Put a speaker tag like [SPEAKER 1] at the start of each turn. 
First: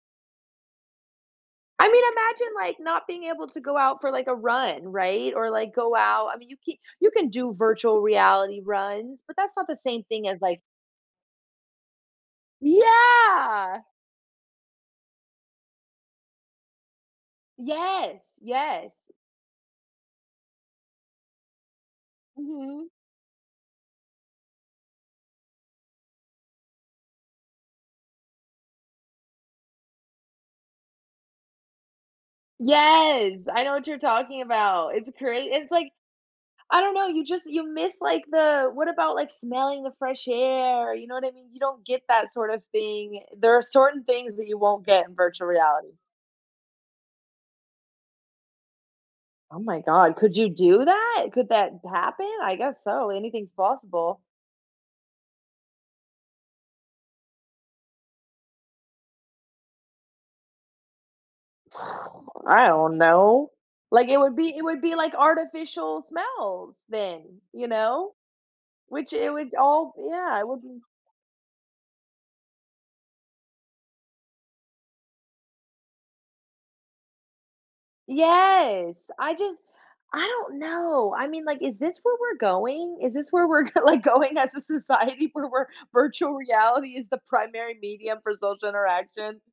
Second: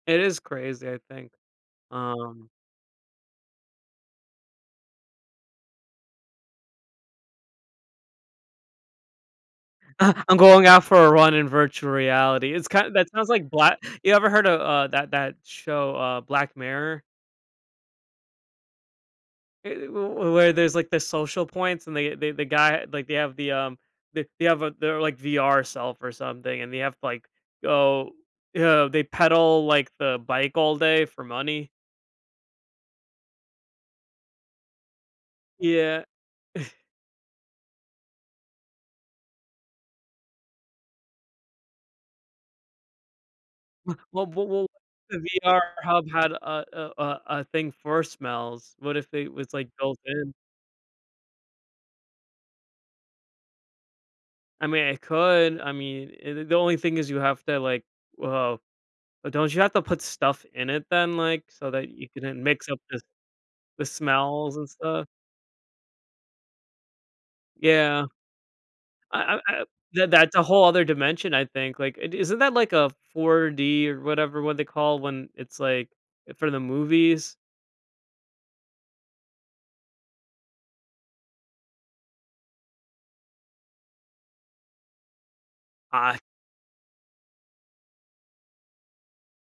[SPEAKER 1] It is crazy, I think,
[SPEAKER 2] I mean,
[SPEAKER 1] um
[SPEAKER 2] imagine, like, not being able to go out for, like, a run, right? Or, like, go out I mean, you c you can do virtual reality runs, but that's not the same thing
[SPEAKER 1] "I'm
[SPEAKER 2] as, like
[SPEAKER 1] going out for a run in virtual reality." It's kind that sounds like black
[SPEAKER 2] Yeah!
[SPEAKER 1] you ever heard of, uh, that that show, uh, Black Mirror?
[SPEAKER 2] Yes. Yes.
[SPEAKER 1] Eh, eh, w where there's, like, the social points and they they the guy,
[SPEAKER 2] Mhm.
[SPEAKER 1] like they have the, um, they they have a their, like, VR self or something, and they have to, like, go they pedal, like, the bike all day for money.
[SPEAKER 2] Yes! I know what you're talking about. It's great it's, like
[SPEAKER 1] Yeah.
[SPEAKER 2] I don't know, you just you miss, like, the what about, like, smelling the fresh air? You know what I mean? You don't get that sort of thing. There are
[SPEAKER 1] W
[SPEAKER 2] certain
[SPEAKER 1] w
[SPEAKER 2] things that you
[SPEAKER 1] w what
[SPEAKER 2] won't get in
[SPEAKER 1] if the
[SPEAKER 2] virtual
[SPEAKER 1] VR
[SPEAKER 2] reality.
[SPEAKER 1] hub had, uh, uh, uh, a thing for smells? What if it was,
[SPEAKER 2] Oh
[SPEAKER 1] like,
[SPEAKER 2] my
[SPEAKER 1] built
[SPEAKER 2] god.
[SPEAKER 1] in?
[SPEAKER 2] Could you do that? Could that b happen? I guess so, anything's possible.
[SPEAKER 1] I mean, it could I mean, eh, the the only thing is you have to, like well but don't you have to put stuff in it then, like, so that you can then
[SPEAKER 2] I
[SPEAKER 1] mix up
[SPEAKER 2] don't
[SPEAKER 1] the
[SPEAKER 2] know,
[SPEAKER 1] the
[SPEAKER 2] like, it would be
[SPEAKER 1] smells
[SPEAKER 2] it
[SPEAKER 1] and
[SPEAKER 2] would be,
[SPEAKER 1] stuff?
[SPEAKER 2] like, artificial smells, then, you
[SPEAKER 1] Yeah.
[SPEAKER 2] know? Which
[SPEAKER 1] I
[SPEAKER 2] it
[SPEAKER 1] I
[SPEAKER 2] would
[SPEAKER 1] I
[SPEAKER 2] all
[SPEAKER 1] that that's
[SPEAKER 2] yeah.
[SPEAKER 1] a
[SPEAKER 2] It would
[SPEAKER 1] whole
[SPEAKER 2] be
[SPEAKER 1] other dimension, I think. Like, i isn't that, like, a 4D or whatever what they call when it's, like, eh, for the movies?
[SPEAKER 2] Yes! I just I don't know. I mean, like, is this where we're going? Is this where we're g like, going as a society where we're
[SPEAKER 1] Ah
[SPEAKER 2] virtual reality is the primary medium for social interaction?